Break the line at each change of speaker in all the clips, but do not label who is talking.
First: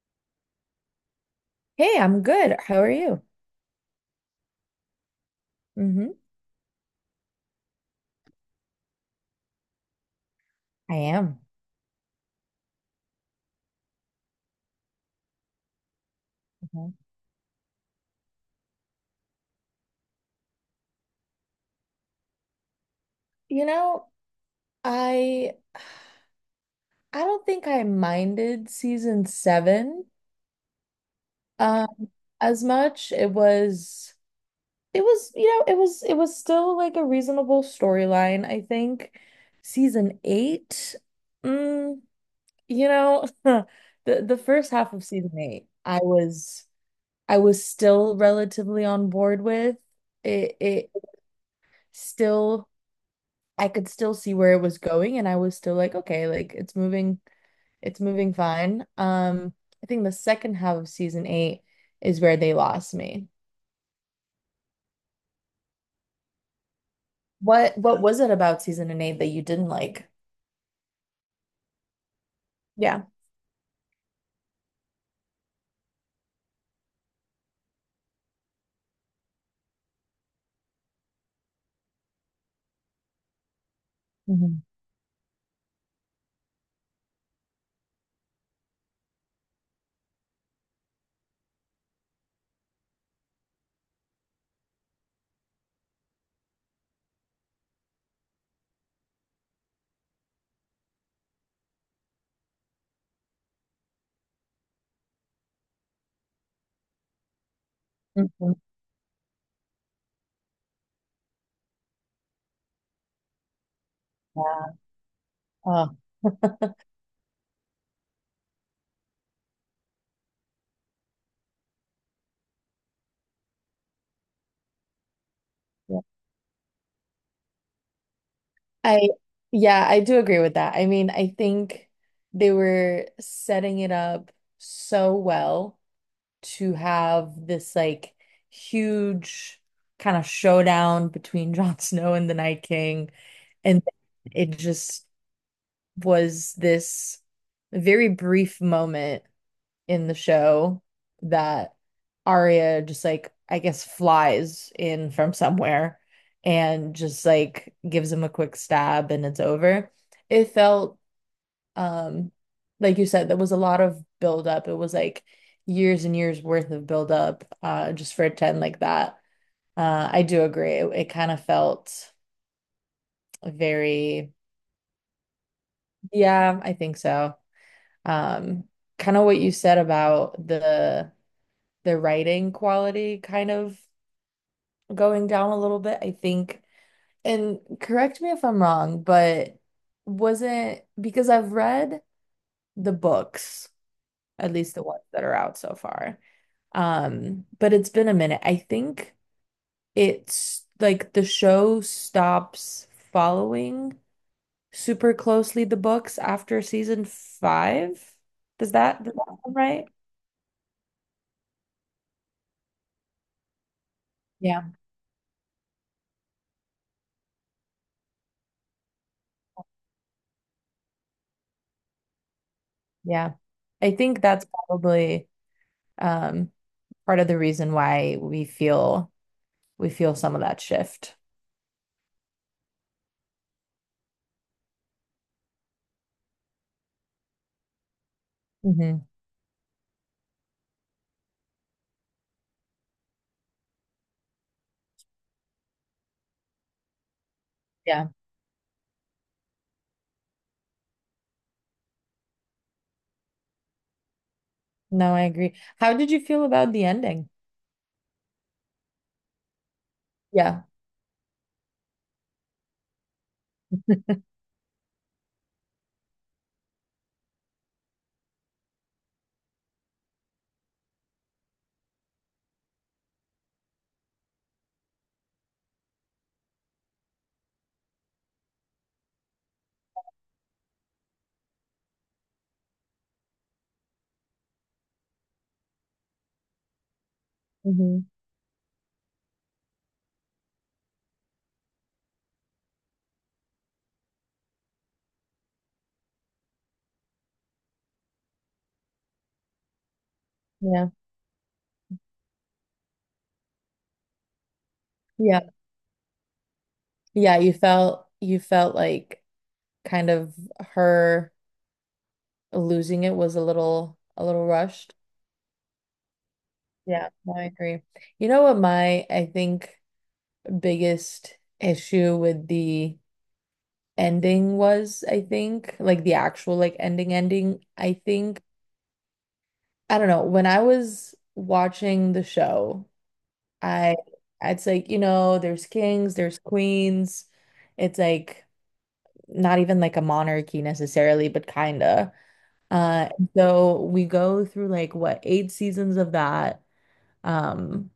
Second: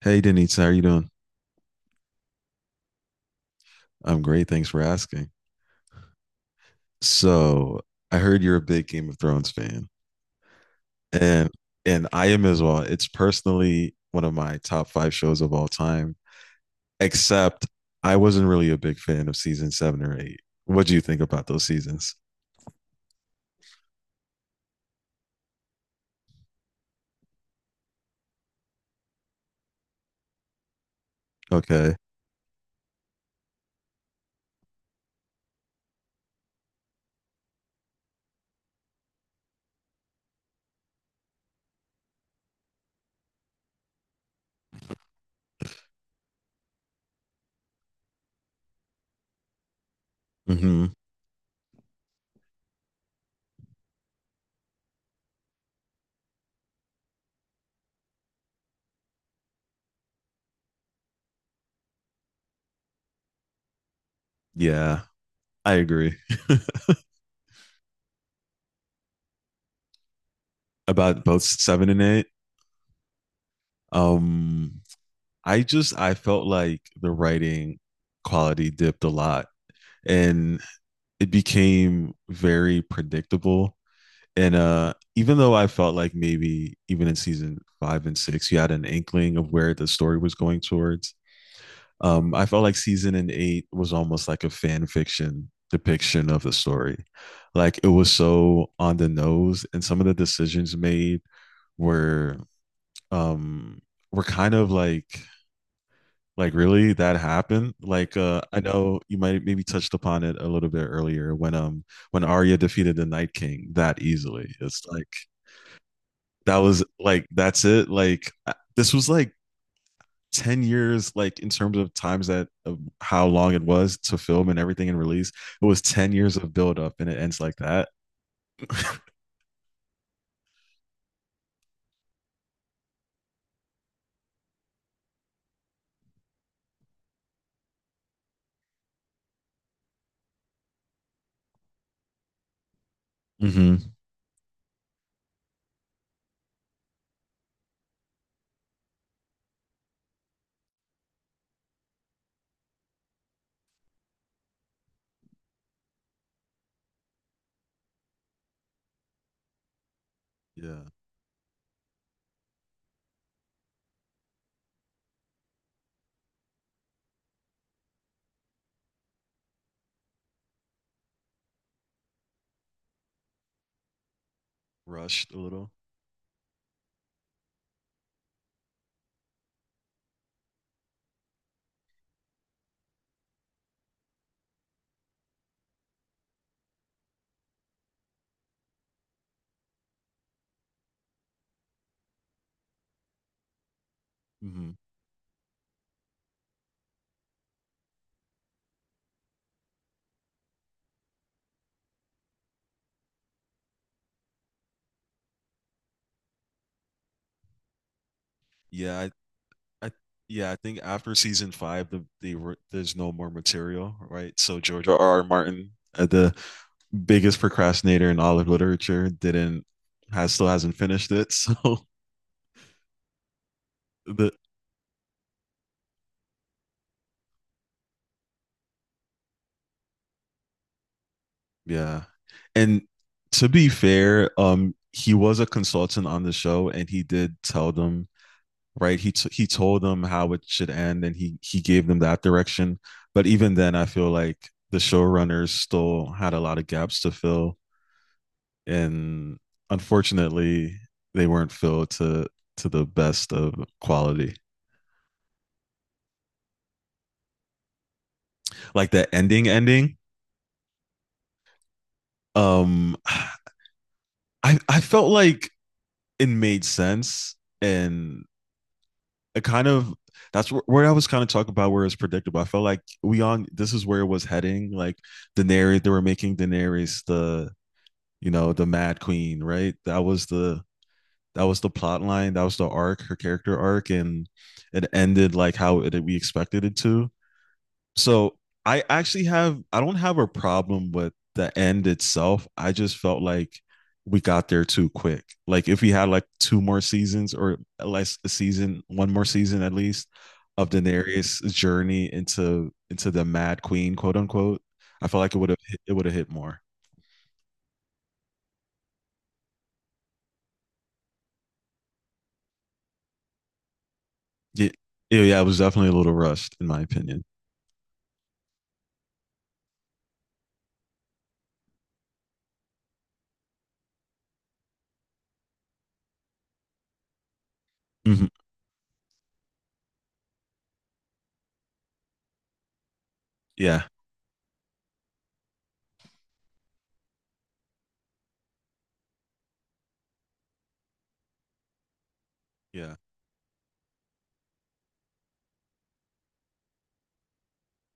Hey, Denise, how are you doing?
Hey, I'm good. How are you?
I'm great. Thanks for asking.
Hmm.
So, I heard you're a big Game of Thrones fan,
I am.
and and I am as well. It's personally one of my top five shows of all time,
Mhm.
except I wasn't really a big fan of season seven or eight. What do you think about those seasons?
You know, I I don't think I minded season seven um
Okay.
as much. It was, you know, it was still like a reasonable storyline, I think. Season eight, mm, you know, the the first half of season eight, I was still relatively on board with. It
hmm
still I could still see where it was going and I was still like, okay, like it's moving fine. I think the second half of season eight is where they lost me.
Yeah, I agree
What was it about season and eight that you didn't like?
about both seven and eight.
Yeah.
Um, I just I felt like the writing quality dipped a lot. And it became very predictable. And
Mhm.
even though I felt like maybe even in season five and six, you had an inkling of where the story was going towards, I felt like season and eight was almost like a fan fiction depiction of the story. Like it was so on the nose, and some of the decisions made were um, were kind of like really that happened? Like
Mhm.
I know you might maybe touched upon it a little bit earlier when when Arya defeated the Night King that easily.
Yeah.
It's like
Oh.
that was like that's it. This was like 10 years like in terms of times that of how long it was to film and everything and release. It was
Yeah.
10 years of build up and it ends like that.
I Yeah, I do agree with that. I mean, I think they were setting it up so well to have this like huge kind of showdown between Jon Snow and the Night King. And
hmm
it just was this very brief moment in the show that Arya just like, I guess, flies in from somewhere and just like gives him a quick stab and it's over. It
Yeah,
felt um like you said there was a lot of buildup. It was like years and years worth of buildup, just for a 10 like that. I do agree, it kind of felt very.
rushed a little.
Yeah, I think so. Um kind of what you said about the writing quality kind of going down a little bit, I think. And correct me if I'm wrong, but wasn't, because I've read the books, at
Hmm
least the ones that are out so far. But it's been a minute. I think it's like the show stops following super closely the books after season five.
Yeah, I
Does that sound right?
yeah, I think after season five, there's no more material, right? So
Yeah,
George R. R. Martin, the biggest procrastinator in all of literature, didn't has still hasn't finished it. So
yeah. I think
the
that's probably um part of the reason why we feel some of that shift.
yeah, and to be fair, he was a consultant on the show, and he did tell them right.
Hmm.
He told them how it should end, and he gave them that direction. But even then, I feel like the showrunners still had a lot of gaps to fill
Yeah.
and unfortunately, they weren't filled to the best of quality.
No, I agree. How did you feel about the ending?
Like that ending, ending.
Yeah.
Um, I I felt like it made sense, and it kind of that's where I was kind of talking about where it's predictable. I felt like we on this is where it was heading. Like Daenerys, they were making Daenerys the you know the Mad Queen, right? That was the plot line. That was the arc, her character arc, and it ended like how it, we expected it to.
Hmm.
So I actually have I don't have a problem with the end itself. I just felt like we got there too quick. Like if we had like two more seasons or less a season, one more season at least of
Yeah.
Daenerys' journey into the Mad Queen, quote unquote, I felt like
Yeah.
it would have hit more.
Yeah, you felt like kind of her losing it was a little
Yeah,
rushed.
yeah, it was definitely a little rushed in my
Yeah,
opinion.
no, I agree. You know what my I think biggest issue with the ending was, I think, like the actual like ending ending, I
Mhm.
think I don't know, when I was watching the show,
Yeah,
I it's like, there's kings, there's queens. It's like not even like a monarchy necessarily, but kinda.
yeah,
And so we go through like what eight seasons of that. Um,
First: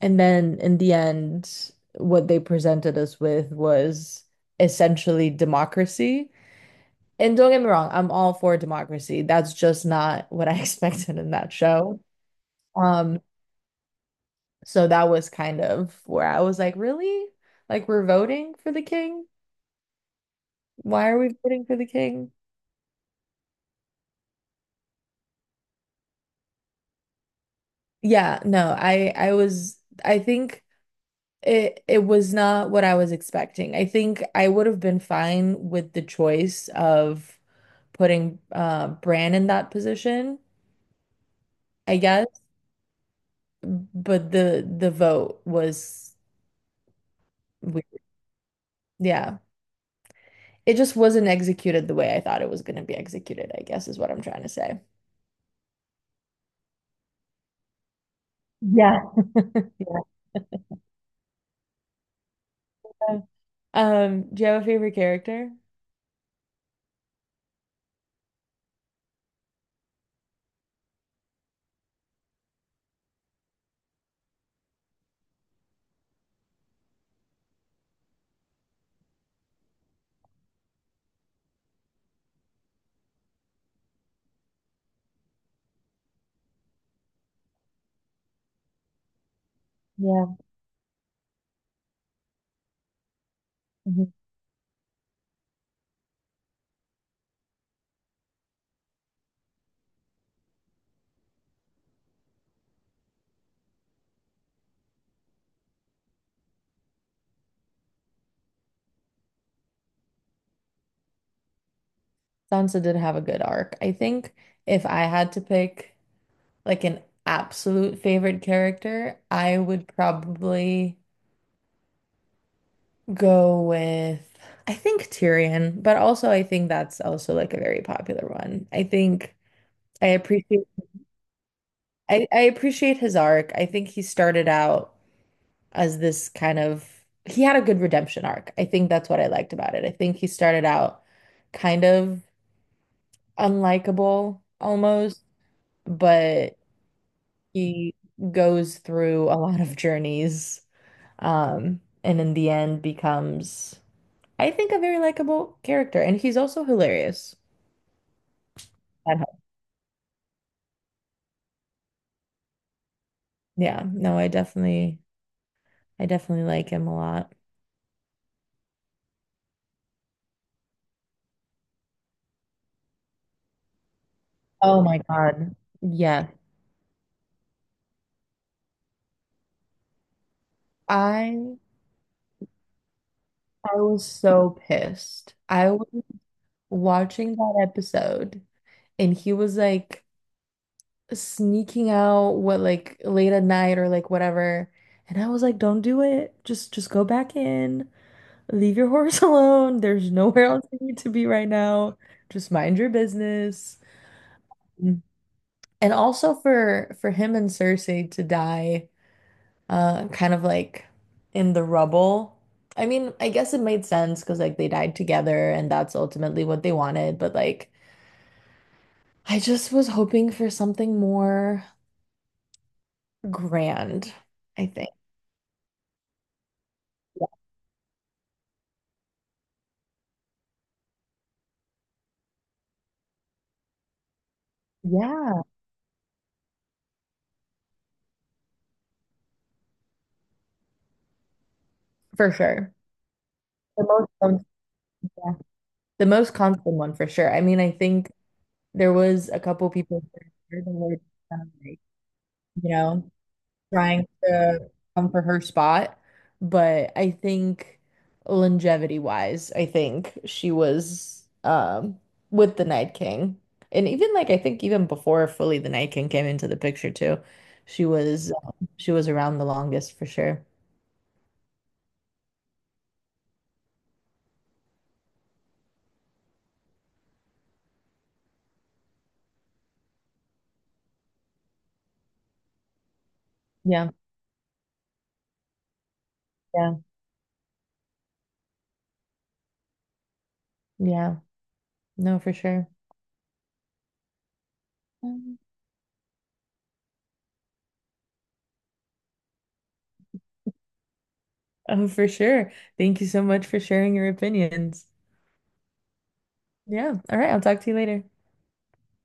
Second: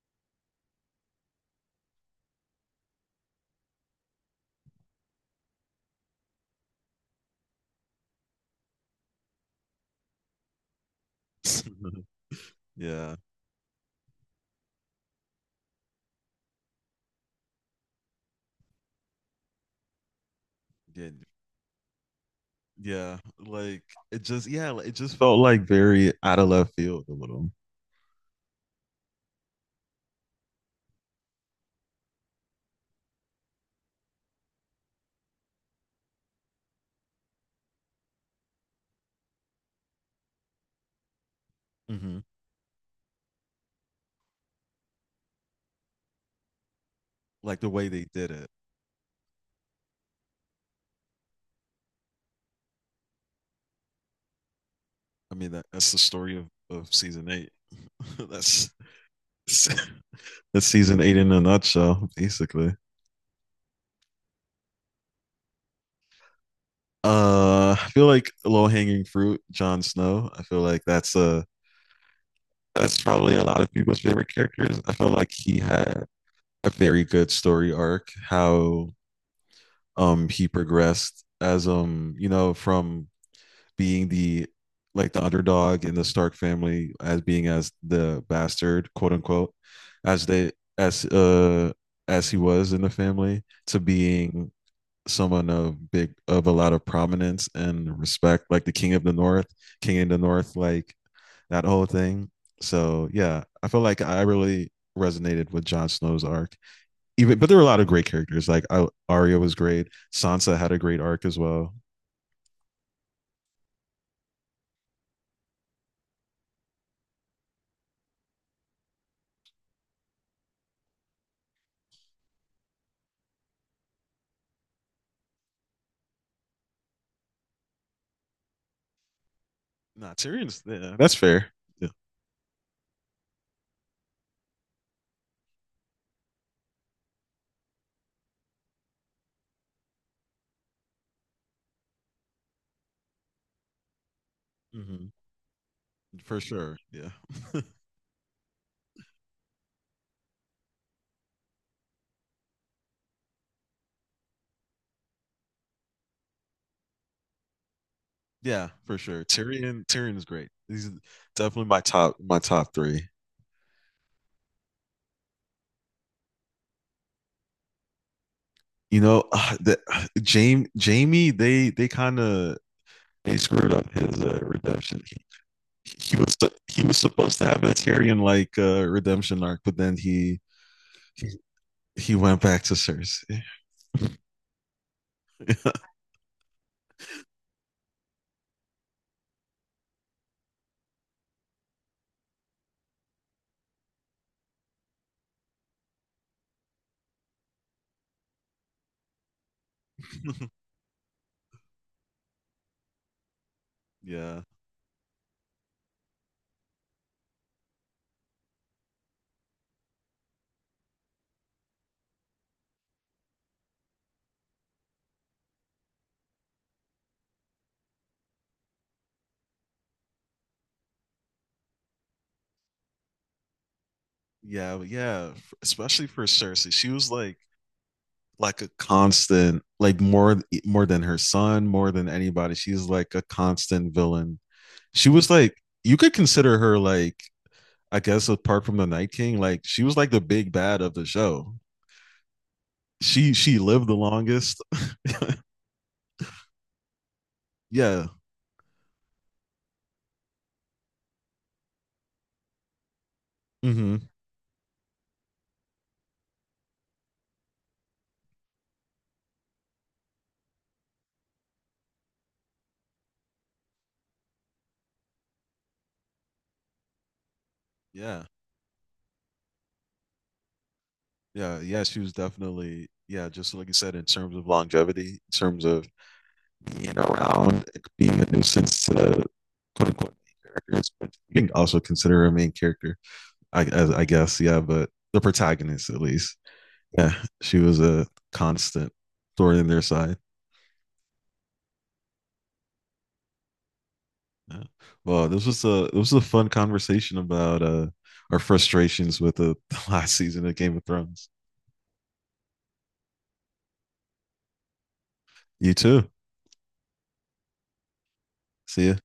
and then in the end, what they presented us with was essentially democracy. And don't get me wrong, I'm all for democracy. That's just not what I expected in that show.
yeah,
Um, so that was kind of where I was like, really? Like we're voting for the king?
yeah.
Why are we voting for the king?
Yeah, like it just yeah, like, it just felt like very out of left field a little.
Yeah, no, I think it was not what I was expecting. I think I would have been fine with the choice of putting Bran in that position, I
Hmm
guess, but the vote was
Like the way
weird.
they did it.
Yeah. It just wasn't executed the way I thought it was going to be executed, I guess is what I'm trying to say.
I mean, that, that's the story of season eight. that's
Yeah. Yeah.
that's season eight in a nutshell, basically.
Do you have a favorite character?
I feel like low hanging fruit, Jon Snow. I feel like that's a that's probably a lot of people's favorite characters. I feel like he had a very good story arc, how he progressed as you know, from being the like the underdog in the Stark family as being as the bastard, quote unquote, as
Yeah.
they as uh as he was in the family to
Mhm.
being someone of big of a lot of prominence and respect, like the King of the North, King of the North, like that whole thing. So yeah, I feel like I really resonated with Jon Snow's arc. Even but there were a lot of great characters. Arya was great. Sansa had a great arc as well.
Sansa did have a good arc. I think if I had to pick like an absolute favorite character, I would probably go with I think Tyrion, but also I think that's also like a very popular one. I think I
Not Tyrion's.
appreciate
Yeah, that's fair. Yeah.
I appreciate his arc. I think he started out as this kind of he had a good redemption arc. I think that's what I liked about it. I think he started out kind of unlikable
hmm
almost,
For
but
sure. Yeah.
he goes through a lot of journeys, and in the end becomes, I think, a very likable character. And he's also hilarious.
Yeah, for
That
sure.
helps.
Tyrion is great. He's definitely my top three.
Yeah, no, I definitely like him a lot.
You know, the Jamie they kind of they screwed up his
Oh my
redemption.
God.
He
Yeah.
was he was supposed to have a Tyrion like redemption arc, but then he
I
he went back to Cersei.
I was so pissed. I was watching that episode and he was like sneaking out what like late at night or like whatever. And I was like, don't do it. Just go back in. Leave your horse alone. There's nowhere else you need to be right now. Just mind your business.
yeah,
Mm. And also for him and Cersei to die, kind of like in the rubble. I mean, I guess it made sense because like they died together and that's ultimately what they wanted, but like I just was hoping for something more grand, I
yeah,
think.
yeah. Especially for Cersei, she was
Yeah,
like a constant, like more more than her son, more than anybody. She's like a constant villain she was
yeah,
like you could consider her like I guess apart from the Night King, like she was like the big bad of the show.
for sure.
She lived the
The most,
longest.
yeah. The most constant one for sure. I mean, I
yeah.
think there was a couple people that were kind of like, you know, trying
Mm-hmm.
to come for her spot, but I think longevity wise, I think she was with the Night King. And even like I think even before fully the Night King came into the picture too, she
Yeah.
was um, she was around the longest for sure.
Yeah. Yeah. She was definitely yeah, just like you said, in terms of longevity, in terms of being around, and being a nuisance to the quote unquote main characters, but you can also consider her a main character,
Yeah,
I guess, yeah, but the protagonist at least.
yeah,
Yeah. She was a constant thorn in their side.
yeah. No, for sure.
Yeah. Well,
Um,
this was a fun conversation about our frustrations with the, the last season of Game of Thrones.
Oh, for sure. Thank you so much for sharing your opinions.
You too.
Yeah. All right. I'll talk to you later.
See ya.